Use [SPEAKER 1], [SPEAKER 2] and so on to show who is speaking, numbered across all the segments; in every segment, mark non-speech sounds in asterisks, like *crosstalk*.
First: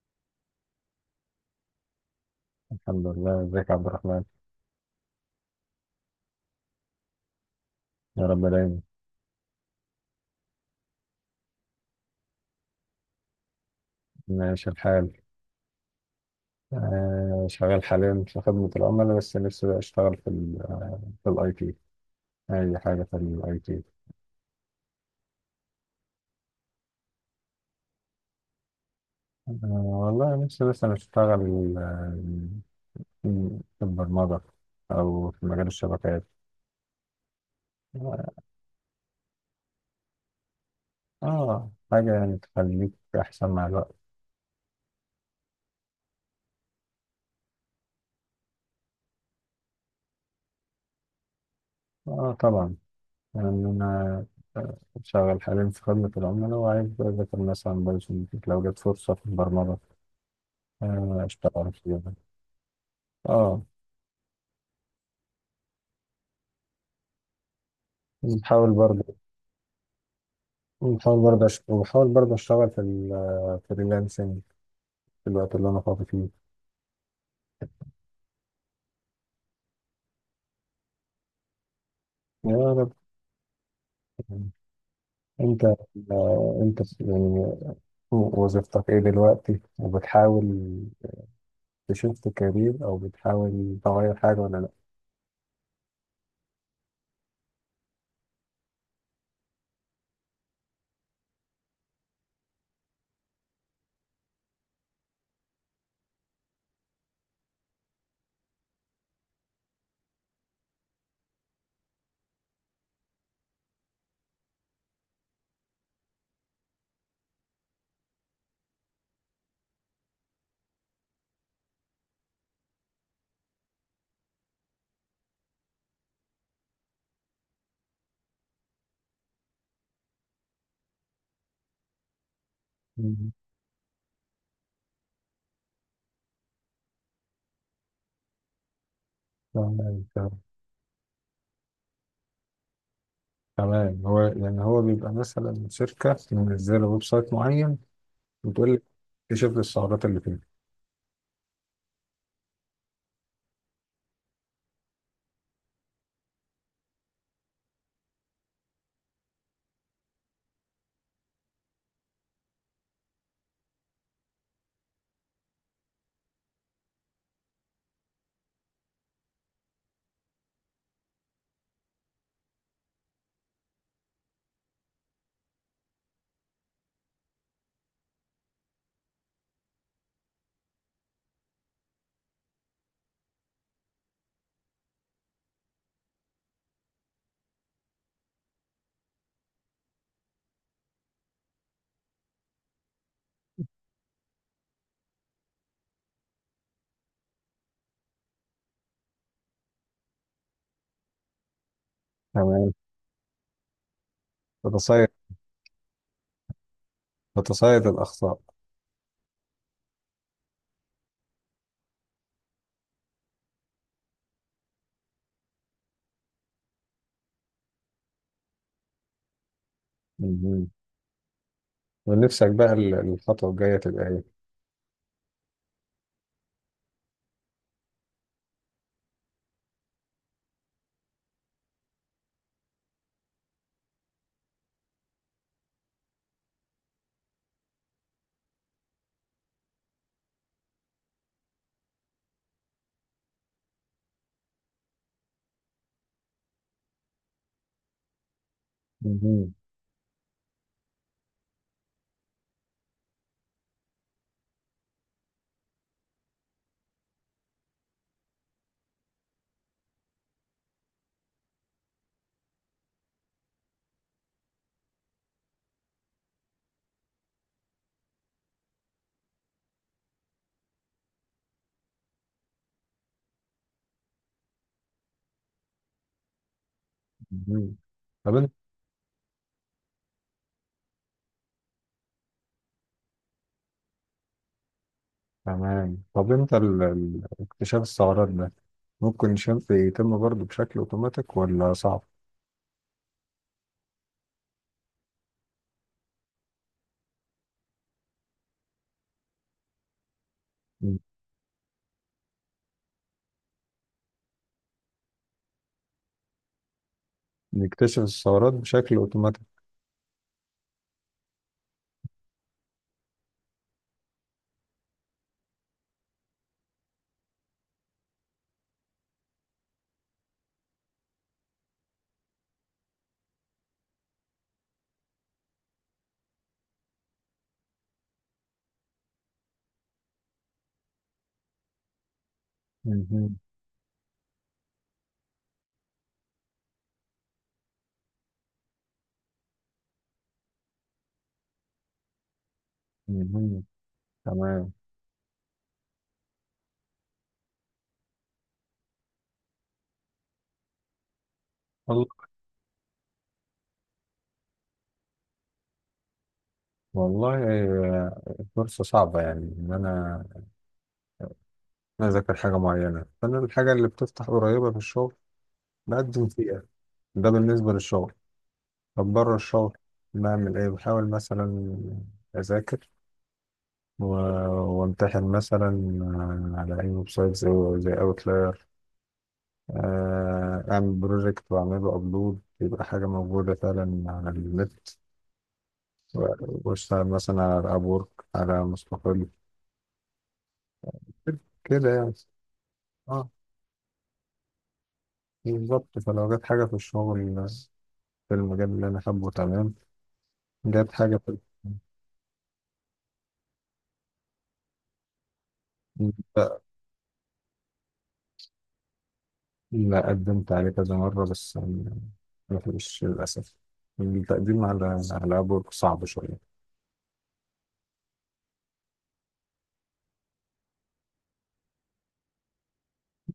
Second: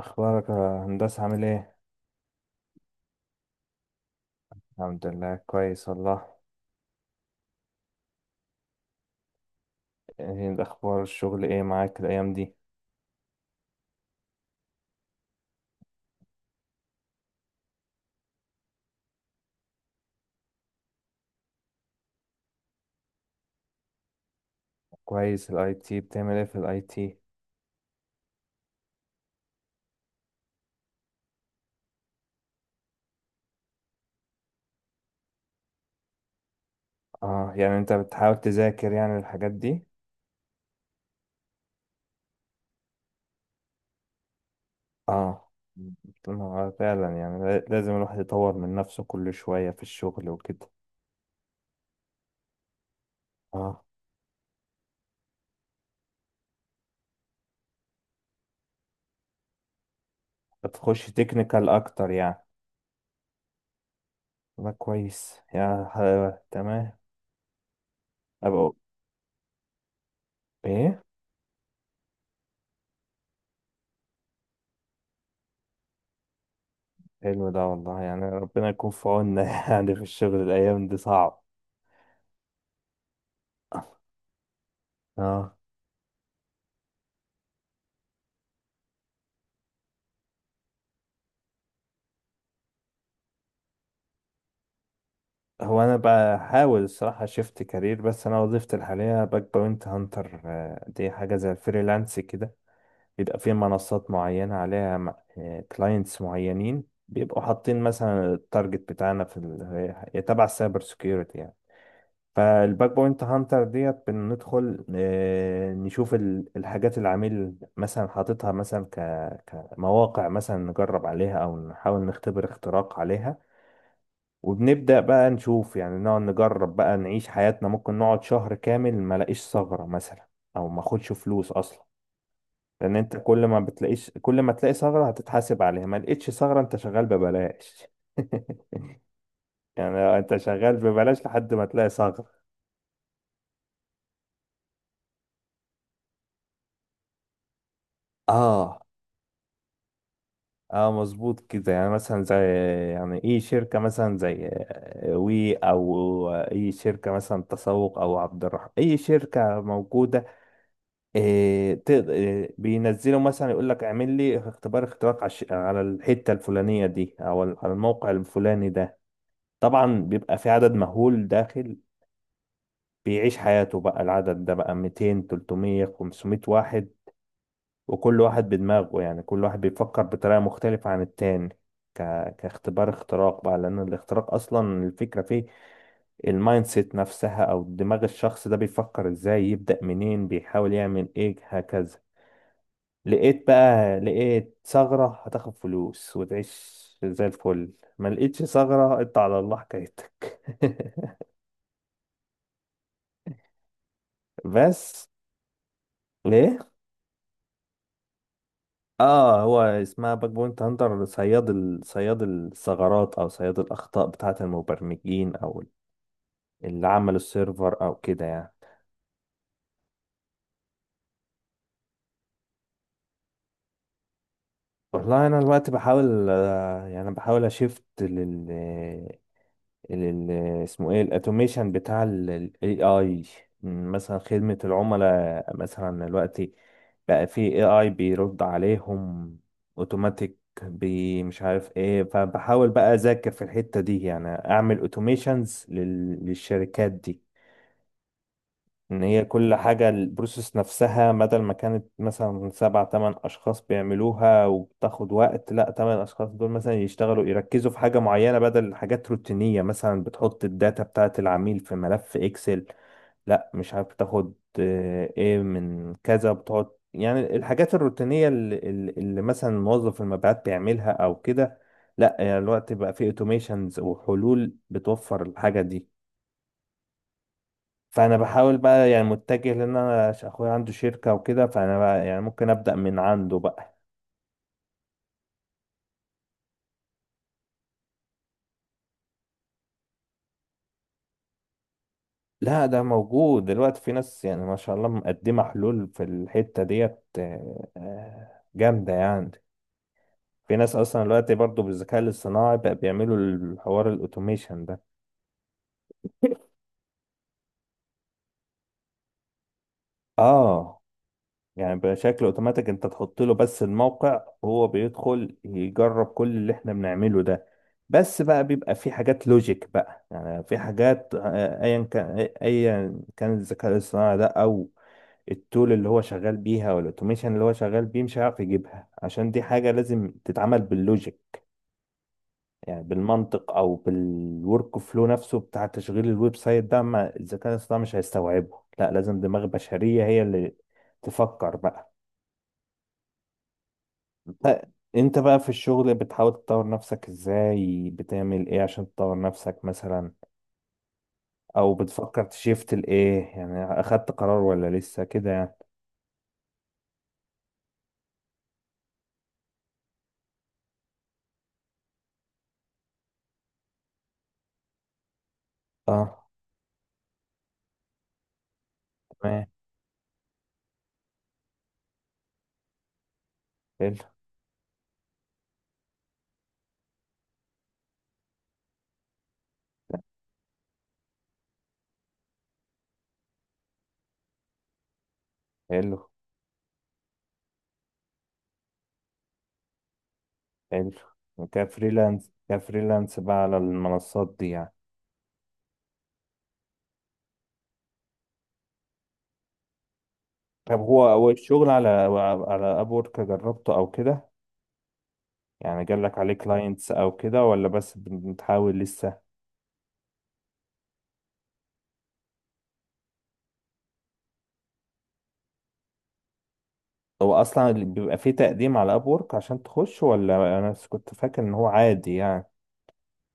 [SPEAKER 1] اخبارك يا هندسة، عامل ايه؟
[SPEAKER 2] الحمد لله، ازيك يا عبد الرحمن؟
[SPEAKER 1] الحمد لله كويس والله.
[SPEAKER 2] يا رب دايما.
[SPEAKER 1] ايه اخبار الشغل، ايه معاك الايام دي؟
[SPEAKER 2] ماشي الحال. شغال حاليا في خدمة العملاء، بس نفسي بقى اشتغل في الاي تي. اي حاجة في الاي تي.
[SPEAKER 1] كويس، الاي تي بتعمل ايه في الاي تي؟
[SPEAKER 2] آه والله نفسي مثلا اشتغل في البرمجة او في مجال الشبكات.
[SPEAKER 1] اه يعني انت بتحاول
[SPEAKER 2] اه.
[SPEAKER 1] تذاكر يعني الحاجات دي.
[SPEAKER 2] حاجة يعني تخليك احسن مع الوقت.
[SPEAKER 1] اه ما هو فعلا يعني لازم الواحد يطور من نفسه كل شوية في الشغل وكده.
[SPEAKER 2] اه طبعا. يعني
[SPEAKER 1] اه
[SPEAKER 2] انا آه، شغال حاليا في خدمة العملاء وعايز اذاكر مثلا بايثون لو جت فرصة في البرمجة.
[SPEAKER 1] بتخش تكنيكال
[SPEAKER 2] اشتغل فيها.
[SPEAKER 1] اكتر يعني.
[SPEAKER 2] اه.
[SPEAKER 1] ده كويس يا تمام.
[SPEAKER 2] بحاول
[SPEAKER 1] ابقى
[SPEAKER 2] برضه
[SPEAKER 1] ايه.
[SPEAKER 2] وبحاول برضه اشتغل في الفريلانسنج في الوقت اللي انا فاضي فيه.
[SPEAKER 1] حلو ده والله، يعني ربنا يكون في عوننا *laughs* يعني في الشغل الايام دي صعب.
[SPEAKER 2] يا رب.
[SPEAKER 1] اه.
[SPEAKER 2] انت انت يعني وظيفتك ايه دلوقتي، وبتحاول تشفت كارير، او بتحاول تغير حاجة ولا لا؟
[SPEAKER 1] هو انا بحاول الصراحه شفت كارير، بس انا وظيفتي الحاليه باك بوينت هانتر، دي حاجه زي الفريلانس كده. بيبقى في منصات معينه عليها، كلاينتس معينين بيبقوا حاطين مثلا التارجت بتاعنا في هي تبع السايبر سكيورتي يعني. فالباك بوينت هانتر ديت بندخل، نشوف الحاجات اللي العميل مثلا حاططها مثلا كمواقع مثلا نجرب عليها او نحاول نختبر اختراق عليها. وبنبدأ بقى نشوف يعني نقعد نجرب بقى نعيش حياتنا، ممكن نقعد شهر كامل ما لاقيش ثغرة مثلا، او ما اخدش فلوس اصلا. لان انت
[SPEAKER 2] مم.
[SPEAKER 1] كل ما تلاقي ثغرة هتتحاسب عليها، ما لقيتش ثغرة انت شغال ببلاش. *laughs*
[SPEAKER 2] تمام،
[SPEAKER 1] يعني انت
[SPEAKER 2] تمام،
[SPEAKER 1] شغال ببلاش لحد ما تلاقي ثغرة.
[SPEAKER 2] تمام. يعني هو بيبقى مثلا شركة منزلة ويب سايت معين، وتقول
[SPEAKER 1] اه.
[SPEAKER 2] لك اكتشف لي الثغرات اللي فيه.
[SPEAKER 1] اه مظبوط كده، يعني مثلا زي، يعني ايه شركة مثلا زي وي او اي شركة مثلا تسوق او عبد الرحمن اي شركة موجودة. إيه إيه بينزلوا مثلا يقول لك اعمل لي اختبار اختراق على على الحتة الفلانية دي او على الموقع الفلاني ده. طبعا بيبقى في عدد مهول داخل، بيعيش حياته بقى العدد ده بقى 200 300 500 واحد. وكل واحد بدماغه، يعني كل واحد بيفكر بطريقة مختلفة عن التاني، ك... كاختبار اختراق بقى. لأن الاختراق أصلا الفكرة فيه المايند سيت نفسها، أو دماغ الشخص ده بيفكر ازاي، يبدأ منين، بيحاول يعمل ايه هكذا. لقيت بقى، لقيت ثغرة هتاخد فلوس وتعيش زي الفل. ما لقيتش ثغرة انت على الله حكايتك. *laughs*
[SPEAKER 2] تمام.
[SPEAKER 1] بس.
[SPEAKER 2] تتصيد
[SPEAKER 1] ليه؟
[SPEAKER 2] تتصيد الأخطاء.
[SPEAKER 1] اه هو اسمها باك بوينت هانتر، صياد صياد الثغرات او صياد الاخطاء بتاعة المبرمجين او اللي عملوا السيرفر او كده يعني.
[SPEAKER 2] ونفسك بقى الخطوة الجاية تبقى ايه؟
[SPEAKER 1] والله انا دلوقتي بحاول، يعني بحاول اشفت ال- اسمه ايه الاتوميشن بتاع الاي اي. مثلا خدمة العملاء مثلا دلوقتي بقى في اي اي بيرد عليهم اوتوماتيك بي مش عارف ايه، فبحاول بقى اذاكر في الحتة دي، يعني اعمل اوتوميشنز للشركات دي. ان هي كل
[SPEAKER 2] مهم.
[SPEAKER 1] حاجة البروسيس نفسها، بدل ما كانت مثلا سبع تمن اشخاص بيعملوها وبتاخد وقت، لا تمن اشخاص دول مثلا يشتغلوا يركزوا في حاجة معينة بدل حاجات روتينية، مثلا بتحط الداتا بتاعة العميل في ملف اكسل. لا مش عارف تاخد ايه من كذا، بتقعد يعني الحاجات الروتينية اللي مثلا موظف المبيعات بيعملها او كده. لا يعني الوقت بقى فيه اوتوميشنز وحلول بتوفر الحاجة دي.
[SPEAKER 2] مهم.
[SPEAKER 1] فانا
[SPEAKER 2] طب انت
[SPEAKER 1] بحاول بقى يعني متجه، لان انا اخويا عنده شركه وكده، فانا بقى يعني ممكن ابدا من عنده بقى.
[SPEAKER 2] تمام. طب انت اكتشاف الثغرات ده، ممكن شنف يتم برضه بشكل اوتوماتيك ولا صعب؟
[SPEAKER 1] لا ده موجود دلوقتي، في ناس يعني ما شاء الله مقدمه حلول في الحته ديت، جامده يعني. في ناس
[SPEAKER 2] مم.
[SPEAKER 1] اصلا دلوقتي برضو بالذكاء الاصطناعي بقى بيعملوا الحوار الاوتوميشن ده.
[SPEAKER 2] نكتشف الثغرات بشكل اوتوماتيك؟
[SPEAKER 1] اه. يعني بشكل اوتوماتيك، انت تحط له بس الموقع هو بيدخل يجرب كل اللي احنا بنعمله ده. بس بقى بيبقى في حاجات لوجيك بقى، يعني في حاجات ايا كان ايا كان الذكاء الاصطناعي ده او التول اللي هو شغال بيها والاوتوميشن اللي هو شغال بيه مش هيعرف يجيبها، عشان دي حاجة لازم تتعمل باللوجيك، يعني
[SPEAKER 2] مهم.
[SPEAKER 1] بالمنطق، او بالورك فلو نفسه بتاع تشغيل الويب سايت ده، ما الذكاء الاصطناعي مش هيستوعبه. لا لازم دماغ بشرية هي اللي تفكر بقى.
[SPEAKER 2] مهم.
[SPEAKER 1] انت
[SPEAKER 2] تمام.
[SPEAKER 1] بقى في الشغل بتحاول تطور نفسك ازاي، بتعمل ايه عشان تطور نفسك مثلا، او
[SPEAKER 2] وال-
[SPEAKER 1] بتفكر تشيفت لايه، يعني اخدت قرار ولا لسه كده يعني.
[SPEAKER 2] والله فرصة صعبة، يعني إن أنا أذاكر حاجة معينة، فأنا الحاجة اللي بتفتح قريبة في الشغل بقدم
[SPEAKER 1] اه.
[SPEAKER 2] فيها. ده بالنسبة للشغل. طب بره
[SPEAKER 1] تمام.
[SPEAKER 2] الشغل بعمل إيه؟ بحاول مثلا أذاكر
[SPEAKER 1] حلو.
[SPEAKER 2] و- وامتحن مثلا على أي ويب سايت زي أوتلاير، أعمل بروجكت وأعمله أبلود، يبقى حاجة موجودة فعلا على النت
[SPEAKER 1] حلو.
[SPEAKER 2] و- وأشتغل مثلا على أبورك، على مستقل،
[SPEAKER 1] حلو.
[SPEAKER 2] كده يعني.
[SPEAKER 1] كفريلانس، كفريلانس
[SPEAKER 2] اه
[SPEAKER 1] بقى على المنصات دي يعني.
[SPEAKER 2] بالظبط، فلو جت حاجة في الشغل في المجال اللي أنا حابه. تمام.
[SPEAKER 1] طب
[SPEAKER 2] جت
[SPEAKER 1] هو
[SPEAKER 2] حاجة في
[SPEAKER 1] الشغل على، على ابورك جربته او كده، يعني جالك عليه
[SPEAKER 2] لا،
[SPEAKER 1] كلاينتس او كده ولا بس بتحاول لسه؟
[SPEAKER 2] لا، قدمت عليه كذا مرة بس يعني، ما فيش للأسف. التقديم على أبورك صعب شوية.
[SPEAKER 1] هو اصلا بيبقى فيه تقديم على ابورك عشان تخش، ولا انا بس كنت فاكر ان هو عادي يعني.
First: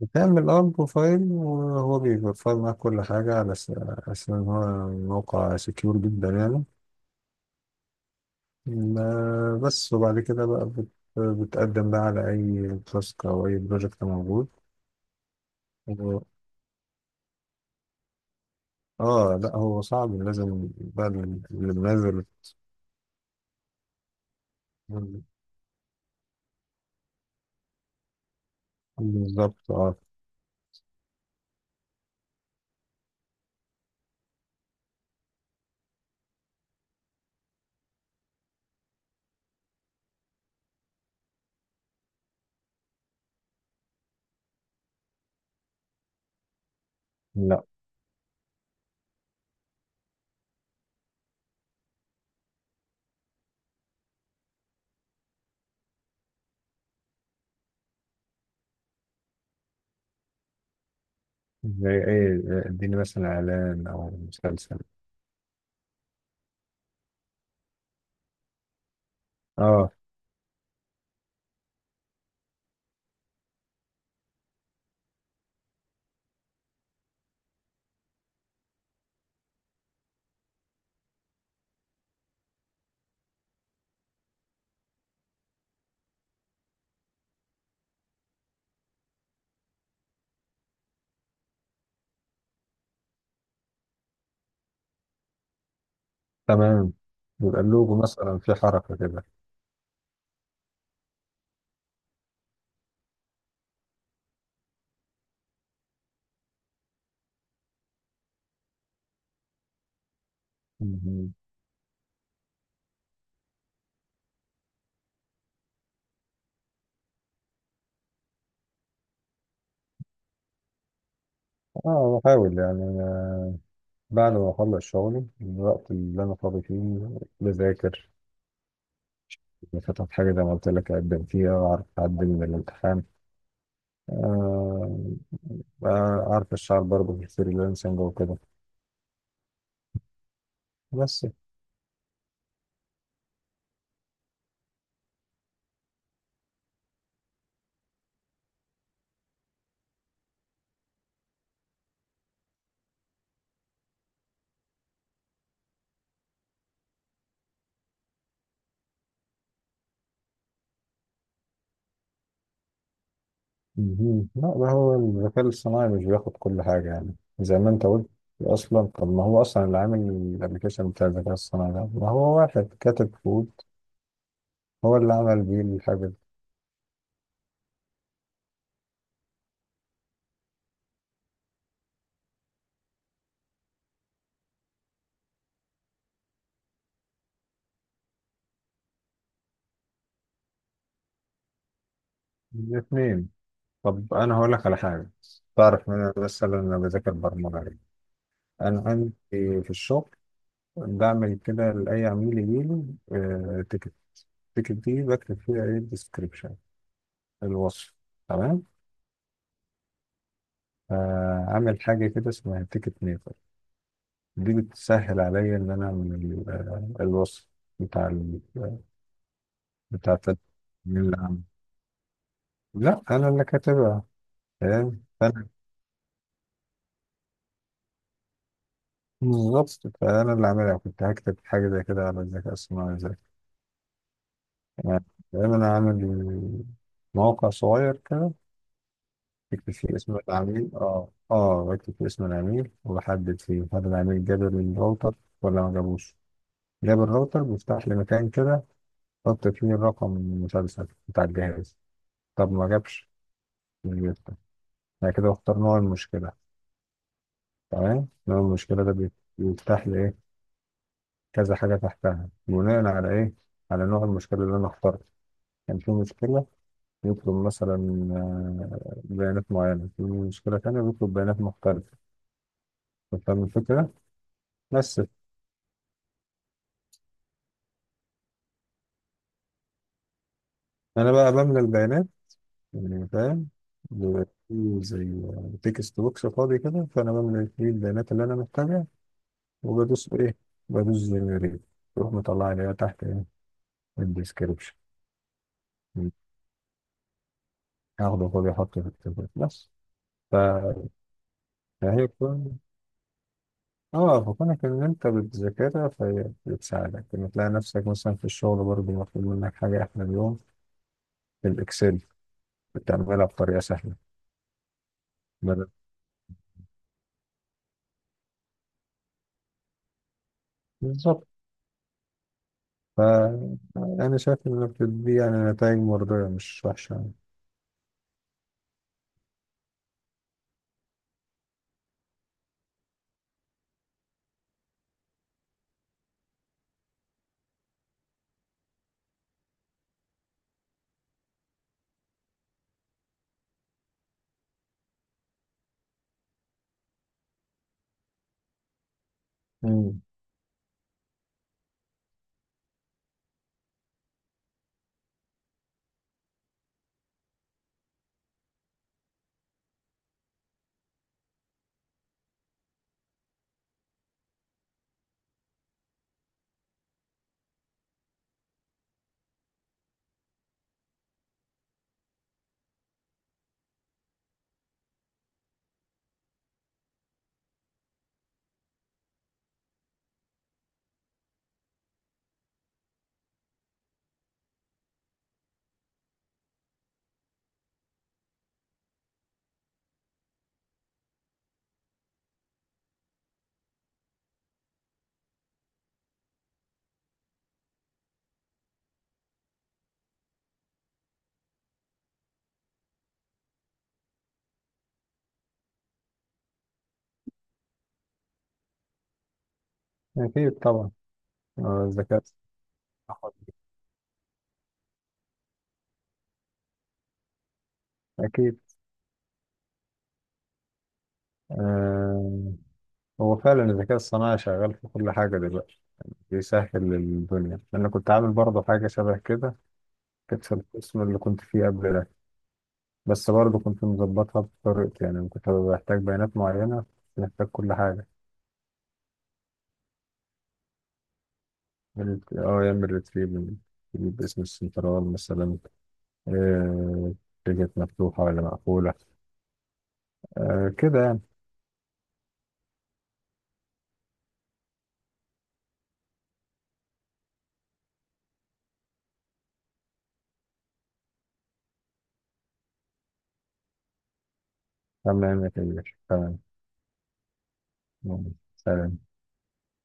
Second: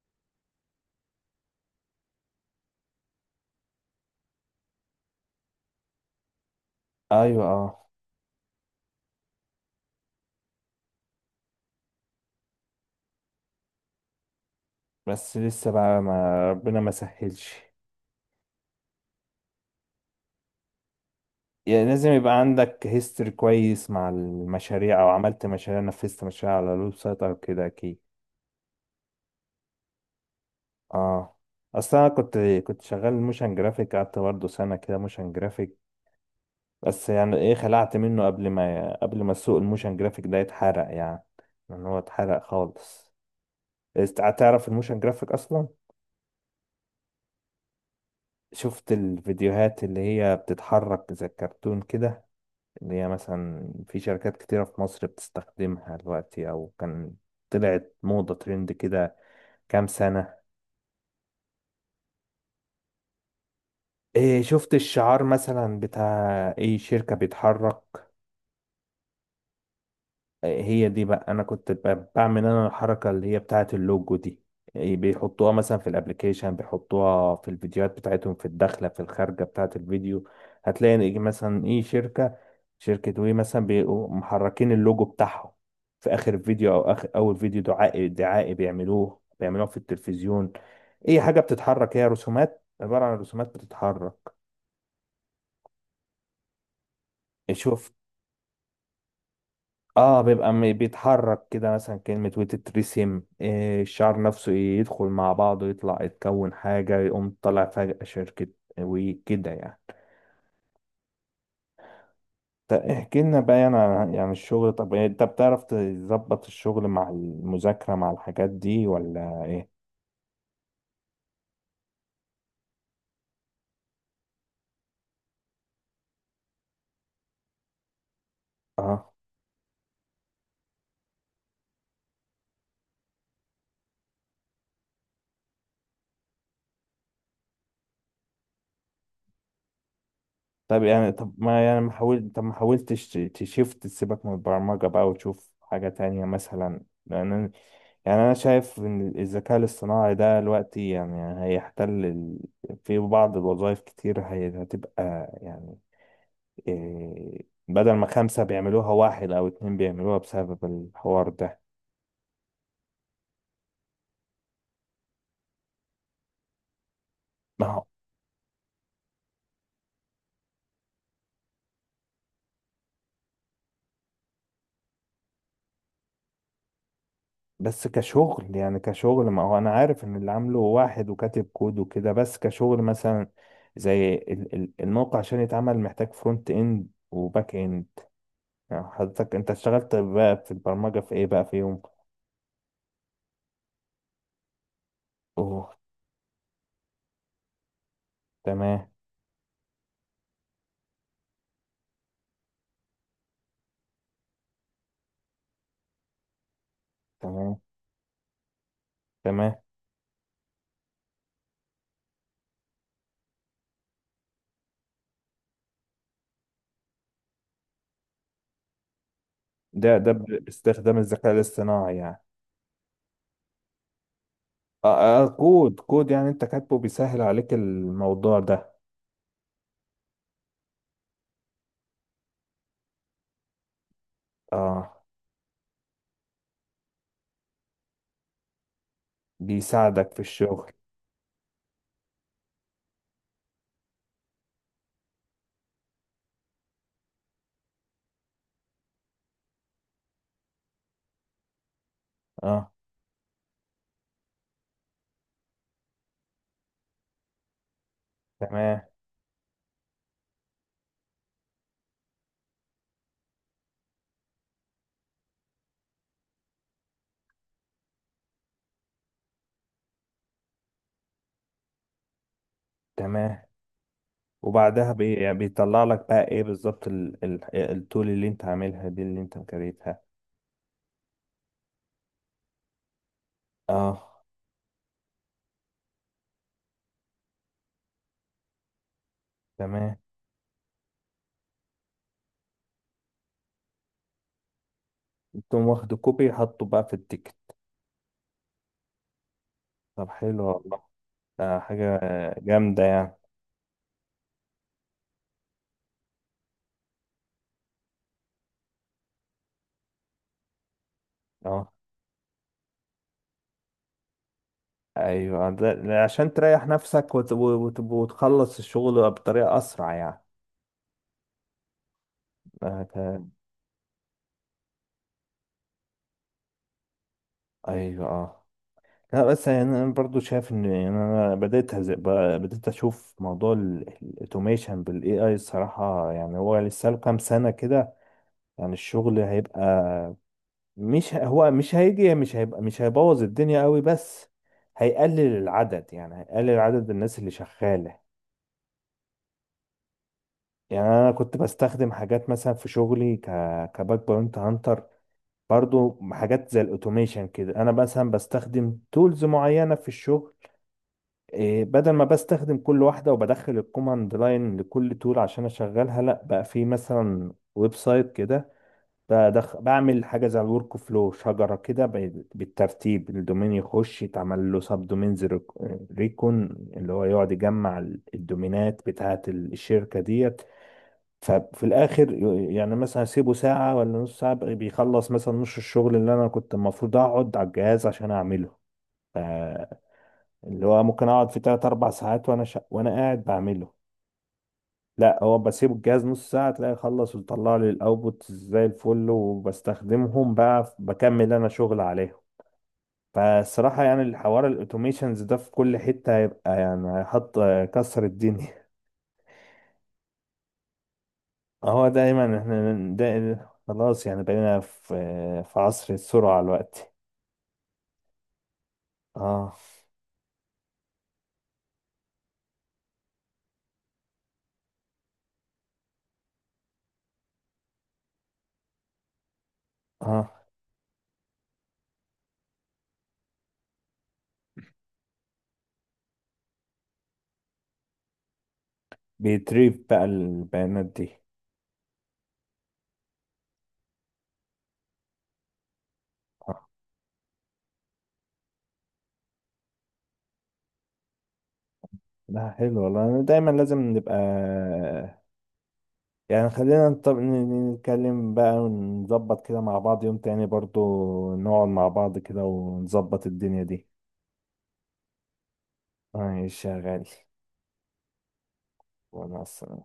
[SPEAKER 2] بتعمل بروفايل، وهو بيفر معاك كل حاجة على أساس إن هو موقع سكيور جدا يعني.
[SPEAKER 1] ايوه اه.
[SPEAKER 2] بس وبعد كده بقى بتقدم بقى على أي تاسك أو أي بروجكت موجود.
[SPEAKER 1] بس لسه بقى،
[SPEAKER 2] و-
[SPEAKER 1] ما ربنا ما سهلش.
[SPEAKER 2] اه. لا، هو صعب، لازم بقى اللي
[SPEAKER 1] يعني لازم
[SPEAKER 2] منزل.
[SPEAKER 1] يبقى عندك هيستوري كويس مع المشاريع، او عملت مشاريع نفذت مشاريع على الويب سايت او كده اكيد.
[SPEAKER 2] بالظبط اه.
[SPEAKER 1] اه. اصل انا كنت، كنت شغال موشن جرافيك، قعدت برضه سنه كده موشن جرافيك. بس يعني ايه، خلعت منه قبل ما السوق الموشن جرافيك ده يتحرق يعني. لان هو اتحرق خالص. تعرف الموشن جرافيك اصلا؟
[SPEAKER 2] لا.
[SPEAKER 1] شفت الفيديوهات اللي هي بتتحرك زي الكرتون كده، اللي هي مثلا في شركات كتيرة في مصر بتستخدمها دلوقتي أو كان، طلعت موضة ترند كده كام سنة.
[SPEAKER 2] زي ايه؟ اديني مثلا اعلان او
[SPEAKER 1] إيه شفت
[SPEAKER 2] مسلسل.
[SPEAKER 1] الشعار مثلا بتاع أي شركة بيتحرك؟
[SPEAKER 2] اه.
[SPEAKER 1] هي دي بقى انا كنت بعمل انا الحركه اللي هي بتاعه اللوجو دي. بيحطوها مثلا في الابليكيشن، بيحطوها في الفيديوهات بتاعتهم، في الداخله في الخارجه بتاعه الفيديو. هتلاقي إن إيه مثلا ايه شركه، شركه وي مثلا بيبقوا محركين اللوجو بتاعهم في اخر فيديو، او اخر اول فيديو دعائي دعائي بيعملوه بيعملوه في التلفزيون. اي حاجه بتتحرك، هي رسومات، عباره عن رسومات بتتحرك.
[SPEAKER 2] تمام. يبقى
[SPEAKER 1] شوف،
[SPEAKER 2] اللوجو مثلا في حركة كده.
[SPEAKER 1] اه بيبقى بيتحرك كده مثلا، كلمة وتترسم، الشعر نفسه يدخل مع بعضه يطلع يتكون حاجة يقوم طالع فجأة شركة وكده يعني.
[SPEAKER 2] مهم.
[SPEAKER 1] طب احكي لنا بقى يعني عن يعني الشغل، طب انت بتعرف تظبط الشغل مع المذاكرة مع الحاجات دي ولا ايه؟
[SPEAKER 2] اه بحاول يعني، بعد ما أخلص شغلي الوقت اللي أنا فاضي فيه بذاكر،
[SPEAKER 1] اه.
[SPEAKER 2] بفتح حاجة زي ما قلت لك أقدم فيها وأعرف أعدي من الامتحان. آه، أعرف أشتغل برضه في الفريلانسنج وكده.
[SPEAKER 1] طب يعني
[SPEAKER 2] بس.
[SPEAKER 1] طب ما حاولتش تشيفت تسيبك من البرمجة بقى وتشوف حاجة تانية مثلا، لأن يعني أنا شايف إن الذكاء الاصطناعي ده دلوقتي يعني هيحتل في بعض الوظائف، كتير هتبقى يعني بدل ما خمسة بيعملوها واحد أو اتنين بيعملوها بسبب الحوار ده.
[SPEAKER 2] مهم. لا، ده هو الذكاء الصناعي مش بياخد كل حاجة يعني زي
[SPEAKER 1] ما
[SPEAKER 2] ما
[SPEAKER 1] هو.
[SPEAKER 2] أنت قلت. أصلا طب ما هو أصلا اللي عامل الأبلكيشن بتاع الذكاء الصناعي ده، ما هو واحد كاتب كود هو اللي عمل بيه الحاجة دي.
[SPEAKER 1] بس كشغل يعني، كشغل ما هو أنا عارف إن اللي عامله واحد وكاتب كود وكده، بس كشغل مثلا زي الموقع عشان يتعمل محتاج فرونت إند وباك إند. يعني حضرتك أنت اشتغلت بقى في البرمجة في إيه بقى فيهم؟
[SPEAKER 2] الاتنين. طب أنا هقول لك على حاجة.
[SPEAKER 1] أوه.
[SPEAKER 2] تعرف إن مثلا أنا بذاكر برمجة. أنا
[SPEAKER 1] تمام.
[SPEAKER 2] عندي في الشغل بعمل كده لأي عميل يجيلي تيكت. التيكت دي بكتب فيها إيه، الديسكريبشن،
[SPEAKER 1] تمام.
[SPEAKER 2] الوصف. تمام.
[SPEAKER 1] تمام.
[SPEAKER 2] عامل حاجة كده اسمها تيكت ميكر. دي بتسهل عليا إن أنا أعمل الوصف بتاع ال آه،
[SPEAKER 1] ده
[SPEAKER 2] بتاع التد-
[SPEAKER 1] باستخدام
[SPEAKER 2] اللي
[SPEAKER 1] الذكاء
[SPEAKER 2] عامل،
[SPEAKER 1] الاصطناعي يعني.
[SPEAKER 2] لا، أنا اللي كاتبها. فاهم؟ فأنا
[SPEAKER 1] كود، كود يعني انت كاتبه بيسهل عليك الموضوع ده.
[SPEAKER 2] بالظبط. فأنا اللي عاملها كنت هكتب حاجة زي كده على الذكاء الصناعي إزاي،
[SPEAKER 1] اه
[SPEAKER 2] يعني فاهم؟ أنا عامل موقع صغير كده.
[SPEAKER 1] بيساعدك في الشغل.
[SPEAKER 2] بكتب فيه اسم العميل وبحدد فيه هل العميل جاب الراوتر ولا ما جابوش. جاب الراوتر بيفتح لي مكان كده، احط فيه الرقم المسلسل بتاع الجهاز. طب ما
[SPEAKER 1] اه.
[SPEAKER 2] جابش مش بيفتح. انا كده بختار نوع المشكلة. تمام. نوع
[SPEAKER 1] تمام.
[SPEAKER 2] المشكلة ده بيفتح لي ايه، كذا حاجة تحتها بناء على ايه، على نوع المشكلة اللي انا اخترته. كان في مشكلة يطلب مثلا بيانات معينة، في مشكلة تانية بيطلب بيانات مختلفة.
[SPEAKER 1] تمام.
[SPEAKER 2] فاهم الفكرة؟
[SPEAKER 1] وبعدها
[SPEAKER 2] بس
[SPEAKER 1] بي يعني بيطلع لك بقى ايه بالظبط التول اللي انت عاملها دي اللي انت مكريتها.
[SPEAKER 2] انا بقى بملى البيانات، يعني فاهم؟
[SPEAKER 1] اه.
[SPEAKER 2] بيبقى فيه زي تكست بوكس فاضي كده، فانا بملى فيه البيانات اللي انا محتاجها.
[SPEAKER 1] تمام.
[SPEAKER 2] وبدوس ايه؟ بدوس جنريت. تروح مطلع لي بقى تحت ايه، الديسكربشن.
[SPEAKER 1] تقوم واخد كوبي حاطه بقى في التيكت.
[SPEAKER 2] هاخده فاضي احطه في التبلت بس.
[SPEAKER 1] طب
[SPEAKER 2] ف-
[SPEAKER 1] حلو والله. آه حاجة
[SPEAKER 2] فهي كون
[SPEAKER 1] جامدة يعني.
[SPEAKER 2] اه فكونك ان انت بتذاكرها فهي بتساعدك ان تلاقي نفسك مثلا في الشغل برضه مطلوب منك حاجه، احنا اليوم في
[SPEAKER 1] اه
[SPEAKER 2] الاكسل بتعملها بطريقه سهله.
[SPEAKER 1] ايوه
[SPEAKER 2] بدل-
[SPEAKER 1] عشان تريح نفسك وتخلص الشغل بطريقة اسرع يعني.
[SPEAKER 2] بالظبط.
[SPEAKER 1] آه تا-
[SPEAKER 2] فأنا شايف إن الأبتر دي يعني نتائج مرضية، مش وحشة يعني.
[SPEAKER 1] ايوه اه. لا بس يعني انا برضو شايف ان، يعني انا بدأت اشوف موضوع الاوتوميشن بالاي اي الصراحة، يعني هو لسه له كام سنة كده. يعني الشغل هيبقى مش هو مش هيجي مش هيبقى مش هيبوظ الدنيا قوي، بس هيقلل العدد، يعني هيقلل عدد الناس اللي شغالة.
[SPEAKER 2] مم.
[SPEAKER 1] يعني انا كنت بستخدم حاجات مثلا في شغلي كباك بوينت هانتر، برضو حاجات زي الاوتوميشن كده. انا مثلا بستخدم تولز معينة في الشغل، بدل ما بستخدم كل واحدة وبدخل الكوماند لاين لكل تول عشان أشغلها، لأ بقى في مثلا ويب سايت كده بعمل حاجة زي الورك فلو شجرة كده بالترتيب، الدومين يخش يتعمل له سب دومينز، ريكون، اللي هو يقعد يجمع الدومينات بتاعة الشركة ديت. ففي الآخر يعني مثلا أسيبه ساعة ولا نص ساعة بيخلص مثلا نص الشغل اللي أنا كنت المفروض أقعد على الجهاز عشان أعمله، اللي هو ممكن اقعد في تلات اربع ساعات وانا قاعد بعمله. لا هو بسيب الجهاز نص ساعة تلاقي خلص ويطلع لي الاوتبوت زي الفل، وبستخدمهم بقى بكمل انا شغل عليهم. فالصراحة يعني الحوار الاوتوميشنز ده في كل حتة هيبقى يعني هيحط كسر الدنيا.
[SPEAKER 2] أكيد طبعا.
[SPEAKER 1] *laughs* هو
[SPEAKER 2] الذكاء
[SPEAKER 1] دايما احنا ده.
[SPEAKER 2] الصناعي.
[SPEAKER 1] خلاص يعني بقينا في، في عصر السرعة الوقت.
[SPEAKER 2] أكيد.
[SPEAKER 1] اه.
[SPEAKER 2] آه هو فعلا الذكاء الصناعي شغال في كل حاجة دلوقتي، بيسهل الدنيا. أنا كنت عامل برضه حاجة شبه كده، كانت
[SPEAKER 1] اه
[SPEAKER 2] في القسم اللي كنت فيه قبل ده. بس برضه كنت مظبطها بطريقتي، يعني كنت بحتاج بيانات معينة، محتاج كل حاجة.
[SPEAKER 1] بيتريف بقى البيانات دي.
[SPEAKER 2] يعمل ريتريف، يجيب اسم السنترال مثلا.
[SPEAKER 1] آه.
[SPEAKER 2] آه، تيجت مفتوحة ولا مقفولة. كده يعني.
[SPEAKER 1] لا حلو والله، أنا دايما لازم نبقى يعني، خلينا نطب... ن- ن- نتكلم بقى ونظبط كده مع بعض يوم تاني برضو، نقعد مع بعض كده ونظبط الدنيا دي.
[SPEAKER 2] تمام يا كبير. تمام.
[SPEAKER 1] ماشي يا غالي.
[SPEAKER 2] يلا، سلام.
[SPEAKER 1] وانا أصلاً